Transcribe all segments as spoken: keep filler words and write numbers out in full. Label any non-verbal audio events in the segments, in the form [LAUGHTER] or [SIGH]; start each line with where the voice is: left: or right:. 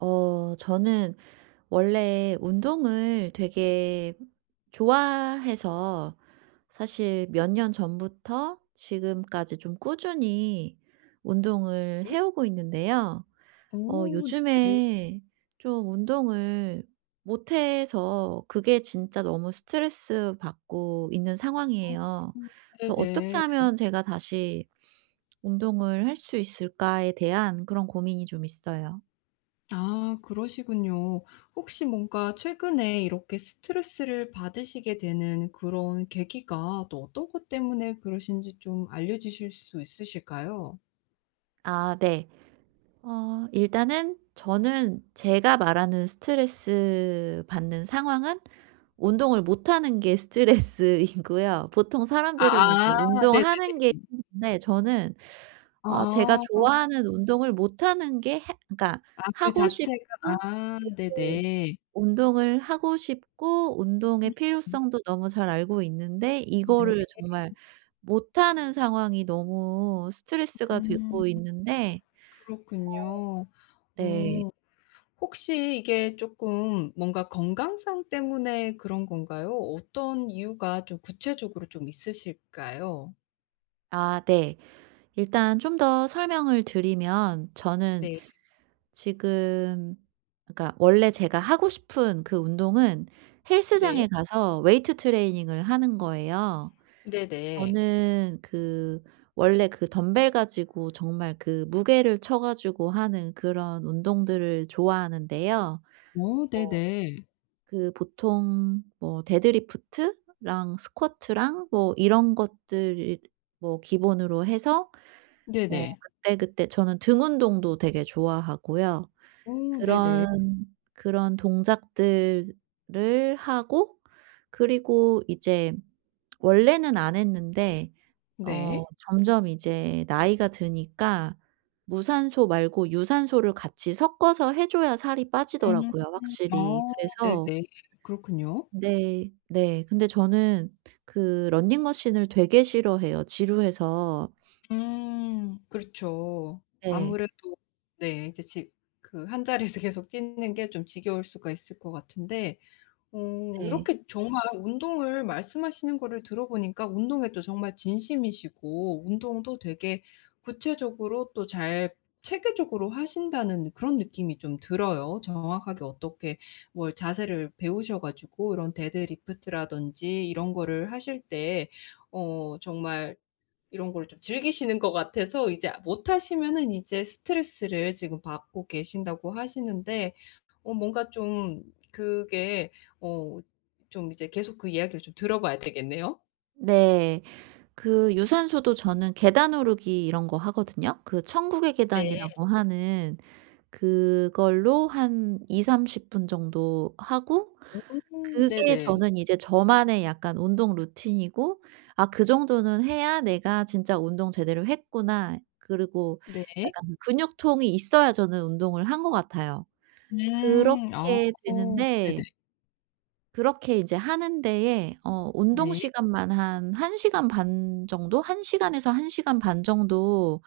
right: 어 저는 원래 운동을 되게 좋아해서 사실 몇 년 전부터 지금까지 좀 꾸준히 운동을
left: 예?
right: 해 오고 있는데요. 어
left: 어 네네.
right: 요즘에 좀 운동을 못해서 그게 진짜 너무 스트레스 받고 있는 상황이에요.
left: 어
right: 그래서 '어떻게
left: 네네.
right: 하면 제가 다시 운동을 할 수 있을까.‘에 대한 그런 고민이 좀 있어요.
left: 아 그러시군요. 혹시 뭔가 최근에 이렇게 스트레스를 받으시게 되는 그런 계기가 또 어떤 것 때문에 그러신지 좀 알려 주실 수 있으실까요?
right: 아 네. 어 일단은 저는 제가 말하는 스트레스 받는 상황은 운동을 못하는 게 스트레스이고요. 보통 사람들은 이제
left: 아아
right: 운동하는 게
left: 네네네.
right: 힘든데 저는 어 제가
left: 아아.
right: 좋아하는 운동을 못하는 게 해 그러니까
left: 아 그
right: 하고
left: 자체가
right: 싶고
left: 아
right: 네네
left: 네네.
right: 운동을 하고 싶고 운동의
left: [UNINTELLIGIBLE]
right: 필요성도 너무 잘 알고 있는데 이거를
left: 네.
right: 정말 못하는 상황이 너무 스트레스가
left: 음.
right: 되고 있는데
left: 그렇군요.
right: 어
left: 어
right: 네.
left: 혹시 이게 쪼끔 뭔가 건강상 때문에 그런 건가요? 어떤 이유가 좀 구체적으로 좀 있으실까요?
right: 아 네. 일단 좀 더 설명을 드리면 저는
left: 네.
right: 지금 그러니까 원래 제가 하고 싶은 그 운동은
left: 네.
right: 헬스장에 가서 weight training을 하는 거예요.
left: 네네.
right: 저는 그 원래 그 덤벨 가지고 정말 그 무게를 쳐 가지고 하는 그런 운동들을 좋아하는데요. 뭐
left: 어 네네.
right: 그 보통 뭐 데드리프트랑 스쿼트랑 뭐 이런 것들을 뭐 기본으로 해서 뭐
left: 네네.
right: 그때그때 저는 등 운동도 되게 좋아하고요.
left: 어 네네.
right: 그런 그런 동작들을 하고 그리고 이제 원래는 안 했는데 어
left: 네.
right: 점점 이제 나이가 드니까 무산소 말고 유산소를 같이 섞어서 해 줘야 살이
left: 음.
right: 빠지더라고요 확실히.
left: 어. 네네.
right: 그래서
left: 그렇군요.
right: 네. 네. 근데 저는 그 러닝 머신을 되게 싫어해요, 지루해서.
left: 음 그렇죠.
right: 네.
left: 아무래도 네. 이제 지 그 한자리에서 계속 찍는 게 좀 지겨울 수가 있을 것 같은데. 어
right: 네.
left: 이렇게 정말 운동을 말씀하시는 거를 들어 보니까 운동에 또 정말 진심이시고 운동도 되게 구체적으로 또 잘 체계적으로 하신다는 그런 느낌이 좀 들어요. 정확하게 어떻게 뭘 자세를 배우셔 가지고 이런 데드리프트라든지 이런 거를 하실 때 어 정말 이런 거를 좀 즐기시는 것 같아서 이제 못 하시면은 이제 스트레스를 지금 받고 계신다고 하시는데 어 뭔가 좀 그게 어 좀 이제 계속 그 이야기를 좀 들어 봐야 되겠네요.
right: 네. 그 유산소도 저는 계단 오르기 이런 거 하거든요. 그 천국의
left: 네.
right: 계단이라고 하는 그걸로 한 이삼십 분 정도 하고
left: 음.
right: 그게
left: 네네.
right: 저는 이제 저만의 약간 운동 루틴이고 '아 그 정도는 해야 내가 진짜 운동 제대로 했구나.' 그리고
left: 네.
right: 약간 근육통이 있어야 저는 운동을 한 것 같아요.
left: 음. 어.
right: 그렇게
left: 네네.
right: 되는데 그렇게 이제 하는 데에 어 운동
left: 네.
right: 시간만 한 한 시간 반 정도? 한 시간에서 한 시간 반 정도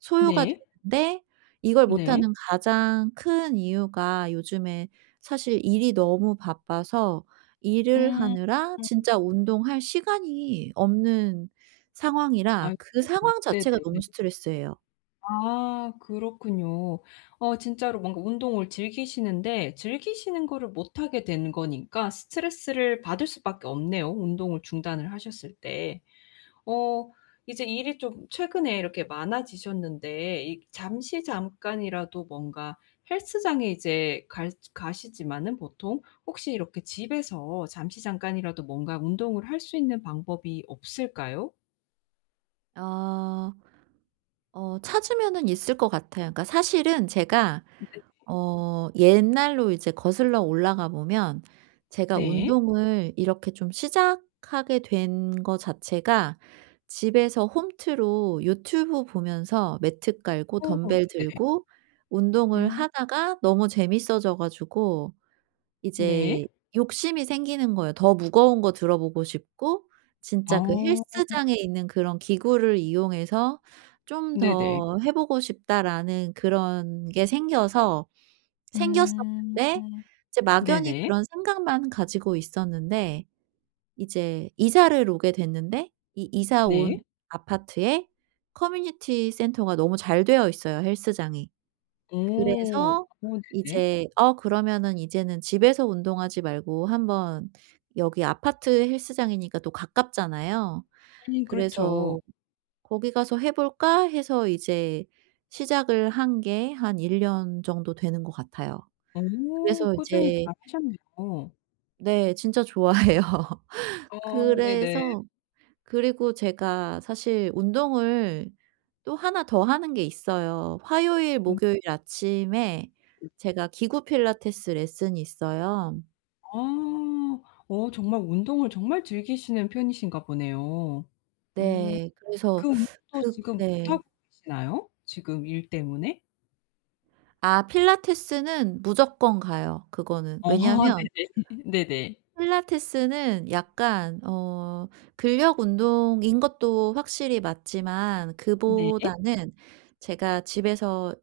right: 소요가
left: 네.
right: 되는데 이걸
left: 네.
right: 못하는 가장 큰 이유가 요즘에 사실 일이 너무 바빠서 일을
left: 음.
right: 하느라 진짜 운동할 시간이 없는 상황이라 그
left: 아이고.
right: 상황 자체가 너무
left: 네네네.
right: 스트레스예요.
left: 아. 그렇군요. 어 진짜로 뭔가 운동을 즐기시는데 즐기시는 거를 못 하게 된 거니까 스트레스를 받을 수밖에 없네요, 운동을 중단을 하셨을 때. 어 이제 일이 좀 최근에 이렇게 많아지셨는데 이 잠시 잠깐이라도 뭔가 헬스장에 이제 갈 가시지만은 보통 혹시 이렇게 집에서 잠시 잠깐이라도 뭔가 운동을 할 수 있는 방법이 없을까요?
right: 어. 어 찾으면은 있을 것 같아요. 그러니까 사실은 제가
left: 네네.
right: 어 옛날로 이제 거슬러 올라가 보면 제가
left: 네.
right: 운동을 이렇게 좀 시작하게 된 거 자체가 집에서 홈트로 유튜브 보면서 매트 깔고
left: 오.
right: 덤벨
left: 네.
right: 들고 운동을
left: 음.
right: 하다가 너무 재미있어져 가지고
left: 네.
right: 이제 욕심이 생기는 거예요. 더 무거운 거 들어보고 싶고 진짜 그
left: 어.
right: 헬스장에 있는 그런 기구를 이용해서 '좀
left: 네네.
right: 더 해 보고 싶다.'라는 그런 게 생겨서
left: 음.
right: 생겼었는데 이제 막연히
left: 네네.
right: 그런 생각만 가지고 있었는데, 이제 이사를 오게 됐는데 이 이사 온
left: 네.
right: 아파트에 커뮤니티 센터가 너무 잘 되어 있어요, 헬스장이.
left: 오.
right: 그래서
left: 오 네네.
right: 이제 어 그러면은 이제는 집에서 운동하지 말고 한번 여기 아파트 헬스장이니까 또 가깝잖아요.
left: 음 그렇죠.
right: 그래서 '거기 가서 해볼까?' 해서 이제 시작을 한 게 한 일 년 정도 되는 것 같아요.
left: 오.
right: 그래서
left: 꾸준히
right: 이제
left: 잘하셨네요.
right: 네, 진짜 좋아해요.
left: 어 네네.
right: 그래서 그리고 제가 사실 운동을 또 하나 더 하는 게 있어요. 화요일
left: 음.
right: 목요일 아침에 제가 기구 필라테스 레슨이 있어요.
left: 아. 어 정말 운동을 정말 즐기시는 편이신가 보네요. 어.
right: 네.
left: 그
right: 그래서 [SUCKS TEETH]
left: 운동도
right: 그
left: 지금
right: 네.
left: 못하고 계시나요, 지금 일 때문에?
right: 아 필라테스는 무조건 가요, 그거는.
left: 어. [LAUGHS]
right: 왜냐면
left: 네네. [LAUGHS] 네네.
right: 필라테스는 약간 어 근력 운동인 것도 확실히 맞지만
left: 네.
right: 그보다는 제가 집에서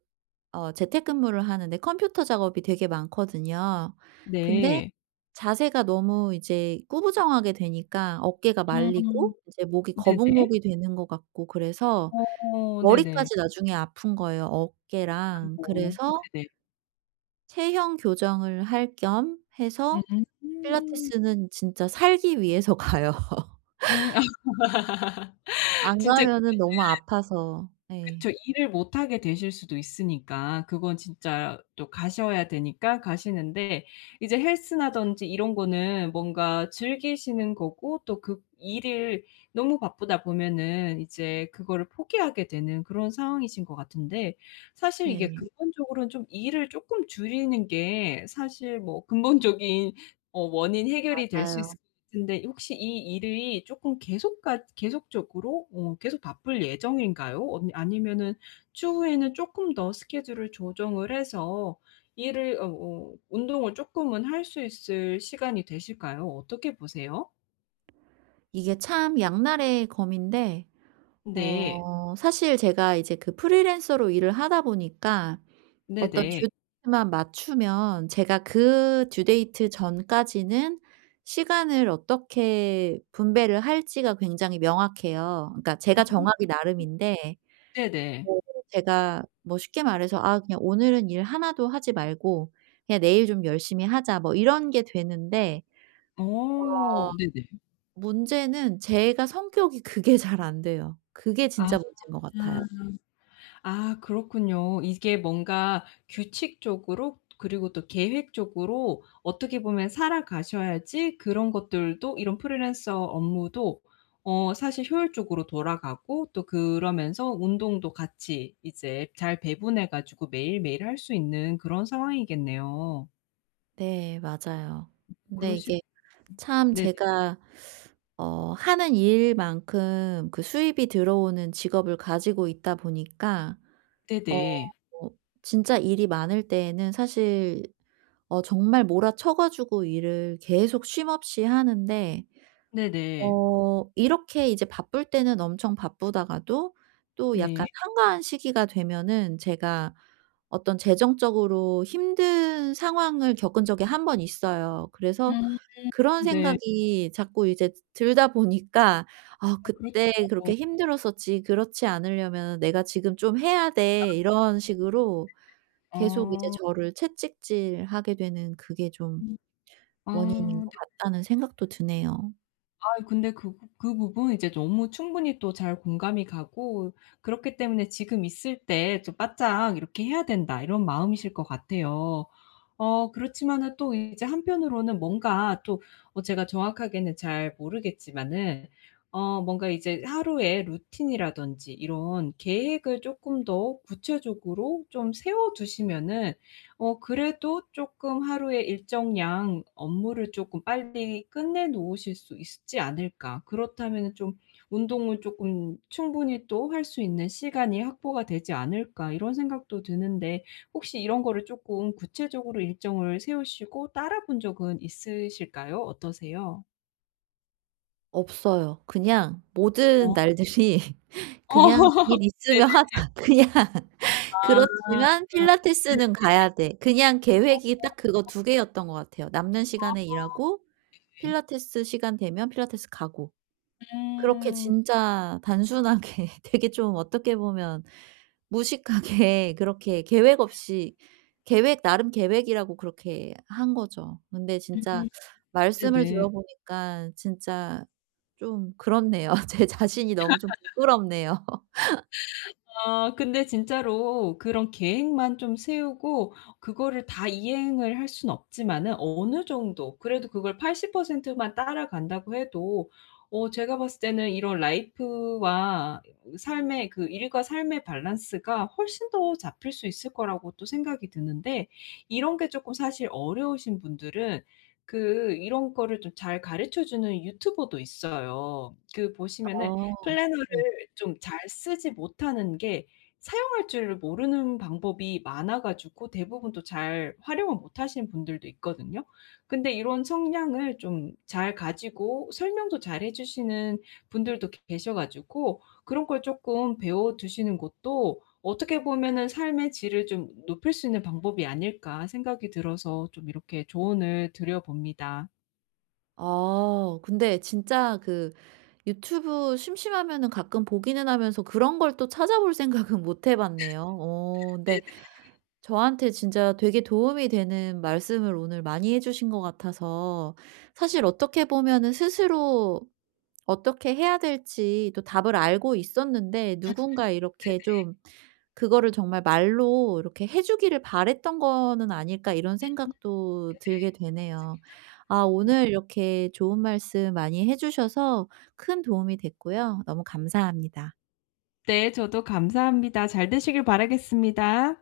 right: 어 재택근무를 하는데 컴퓨터 작업이 되게 많거든요. 근데
left: 네.
right: 자세가 너무 이제 구부정하게 되니까 어깨가
left: 음.
right: 말리고 이제 목이
left: 네네.
right: 거북목이 되는 것 같고 그래서
left: 어. 네네.
right: 머리까지 나중에 아픈 거예요, 어깨랑.
left: 아이고.
right: 그래서
left: 네네.
right: 체형 교정을 할 겸 해서
left: 음.
right: 필라테스는 진짜 살기 위해서 가요.
left: 음.
right: [LAUGHS]
left: [LAUGHS]
right: 안
left: 진짜 그거는
right: 가면은 너무 아파서. 예.
left: 그쵸. 일을 못 하게 되실 수도 있으니까 그건 진짜 또 가셔야 되니까 가시는데, 이제 헬스라든지 이런 거는 뭔가 즐기시는 거고 또 그 일을 너무 바쁘다 보면은 이제 그거를 포기하게 되는 그런 상황이신 것 같은데, 사실 이게
right: 네.
left: 근본적으로는 좀 일을 조금 줄이는 게 사실 뭐 근본적인 어 원인 해결이 될 수
right: 맞아요.
left: 있을 것 같은데, 혹시 이 일이 조금 계속 같 계속적으로 어 계속 바쁠 예정인가요? 어 아니면은 추후에는 쪼끔 더 스케줄을 조정을 해서 일을 어 어 운동을 쪼끔은 할 수 있을 시간이 되실까요? 어떻게 보세요?
right: 이게 참 양날의 검인데.
left: 네.
right: 어 사실 제가 이제 그 프리랜서로 일을 하다 보니까 어떤
left: 네네.
right: due만 맞추면 제가 그 due date 전까지는 시간을 어떻게 분배를 할지가 굉장히 명확해요. 그러니까
left: 음
right: 제가 정하기 나름인데
left: 네네.
right: 네네. 제가 뭐 쉽게 말해서 “아 그냥 오늘은 일 하나 도 하지 말고 그냥 내일 좀 열심히 하자.“ 뭐 이런 게 되는데
left: 어
right: 어
left: 네네.
right: 문제는 제가 성격이 그게 잘 안 돼요. 그게
left: 아.
right: 진짜 문제인 것 같아요.
left: 아 그렇군요. 이게 뭔가 규칙적으로 그리고 또 계획적으로 어떻게 보면 살아가셔야지 그런 것들도 이런 프리랜서 업무도 어 사실 효율적으로 돌아가고 또 그러면서 운동도 같이 이제 잘 배분해 가지고 매일매일 할 수 있는 그런 상황이겠네요.
right: 네 맞아요. 근데
left: 그러시
right: 이게 참
left: 네네.
right: 제가 [SUCKS TEETH] 어 하는 일만큼 그 수입이 들어오는 직업을 가지고 있다 보니까 어
left: 네네.
right: 뭐 진짜 일이 많을 때에는 사실 어 정말 몰아쳐 가지고 일을 계속 쉼 없이 하는데.
left: 네네.
right: 어 이렇게 이제 바쁠 때는 엄청 바쁘다가도 또 약간
left: 네.
right: 한가한 시기가 되면은 제가 어떤 재정적으로 힘든 상황을 겪은 적이 한 번 있어요. 그래서
left: 음
right: 그런
left: 네.
right: 생각이 자꾸 이제 드 들다 보니까 ‘아
left: 아 그렇죠.
right: 그때 그렇게 힘들었었지. 그렇지 않으려면은 내가 지금 좀 해야 돼.‘
left: 아.
right: 이런 식으로 '계속 이제
left: 아.
right: 저를 채찍질하게 되는 그게 좀 원인인
left: 아 네.
right: 것 같다.‘는 생각도 드네요.
left: 아이 근데 그 부 그 부분은 이제 너무 충분히 또 잘 공감이 가고 그렇기 때문에 ‘지금 있을 때 좀 바짝 이렇게 해야 된다.‘ 이런 마음이실 것 같아요. 어 그렇지만은 또 이제 한편으로는 뭔가 또 어 제가 정확하게는 잘 모르겠지만은 어 뭔가 이제 ‘하루에 루틴이라든지 이런 계획을 쪼끔 더 구체적으로 좀 세워 두시면은 어 그래도 쪼끔 하루에 일정량 업무를 쪼끔 빨리 끝내 놓으실 수 있지 않을까? 그렇다면은 좀 운동을 쪼끔 충분히 또 할 수 있는 시간이 확보가 되지 않을까.‘ 이런 생각도 드는데 혹시 이런 거를 쪼끔 구체적으로 일정을 세우시고 따라본 적은 있으실까요? 어떠세요?
right: 없어요. 그냥 모든
left: 어.
right: 날들이 그냥
left: 어.
right: ‘일 있으면 하자
left: 네네네.
right: 그냥.
left: 아.
right: 그렇지만
left: 네네.
right: 필라테스는 가야 돼.‘ 그냥
left: 어어
right: 계획이 딱 그거
left: 어.
right: 두 개였던 것 같아요. 남는
left: 아
right: 시간에 일하고
left: 네.
right: 필라테스 시간 되면 필라테스 가고. 그렇게
left: 음.
right: 진짜 단순하게 되게 좀 어떻게 보면 무식하게 그렇게 계획
left: 음.
right: 없이 계획 나름 계획이라고 그렇게 한 거죠. 근데 진짜
left: 음.
right: 말씀을
left: 네네.
right: 들어 보니깐 진짜 좀 그렇네요. 제 자신이 너무 좀
left: [LAUGHS]
right: 부끄럽네요. [LAUGHS]
left: 아 근데 진짜로 그런 계획만 좀 세우고 그거를 다 이행을 할 수는 없지만은 어느 정도 그래도 그걸 팔십 퍼센트 만 따라간다고 해도 어 제가 봤을 때는 이런 라이프와 삶의 그 일과 삶의 밸런스가 훨씬 더 잡힐 수 있을 거라고 또 생각이 드는데 이런 게 쪼끔 사실 어려우신 분들은 그 이런 거를 좀 잘 가르쳐 주는 유튜버도 있어요. 그 보시면은
right: 어.
left: 플래너를
right: 네.
left: 좀 잘 쓰지 못하는 게 사용할 줄 모르는 방법이 많아 가지고 대부분 또 잘 활용을 못하시는 분들도 있거든요? 근데 이런 성향을 좀 잘 가지고 설명도 잘 해 주시는 분들도 계셔 가지고 ‘그런 걸 쪼끔 배워두시는 것도 어떻게 보면은 삶의 질을 좀 높일 수 있는 방법이 아닐까.‘ 생각이 들어서 좀 이렇게 조언을 드려 봅니다.
right: 아. 근데 진짜 그 유튜브 심심하면은 가끔 보기는 하면서 그런 걸 또 찾아볼 생각은 못 해봤네요. 어.
left: [LAUGHS]
right: 근데
left: 네네.
right: 저한테 진짜 되게 도움이 되는 말씀을 오늘 많이 해 주신 것 같아서 사실 어떻게 보면은 ‘스스로 어떻게 해야 될지 또 답을 알고 있었는데
left: 아.
right: 누군가 이렇게
left: 네네.
right: 좀 그거를 정말 말로 이렇게 해 주기를 바랬던 거는 아닐까.‘ 이런
left: 음. 네네.
right: 생각도 들게 되네요.
left: 맞습니다.
right: 아
left: 네.
right: 오늘 이렇게 좋은 말씀 많이 해 주셔서 큰 도움이 됐고요. 너무 감사합니다.
left: 네. 저도 감사합니다. 잘 되시길 바라겠습니다.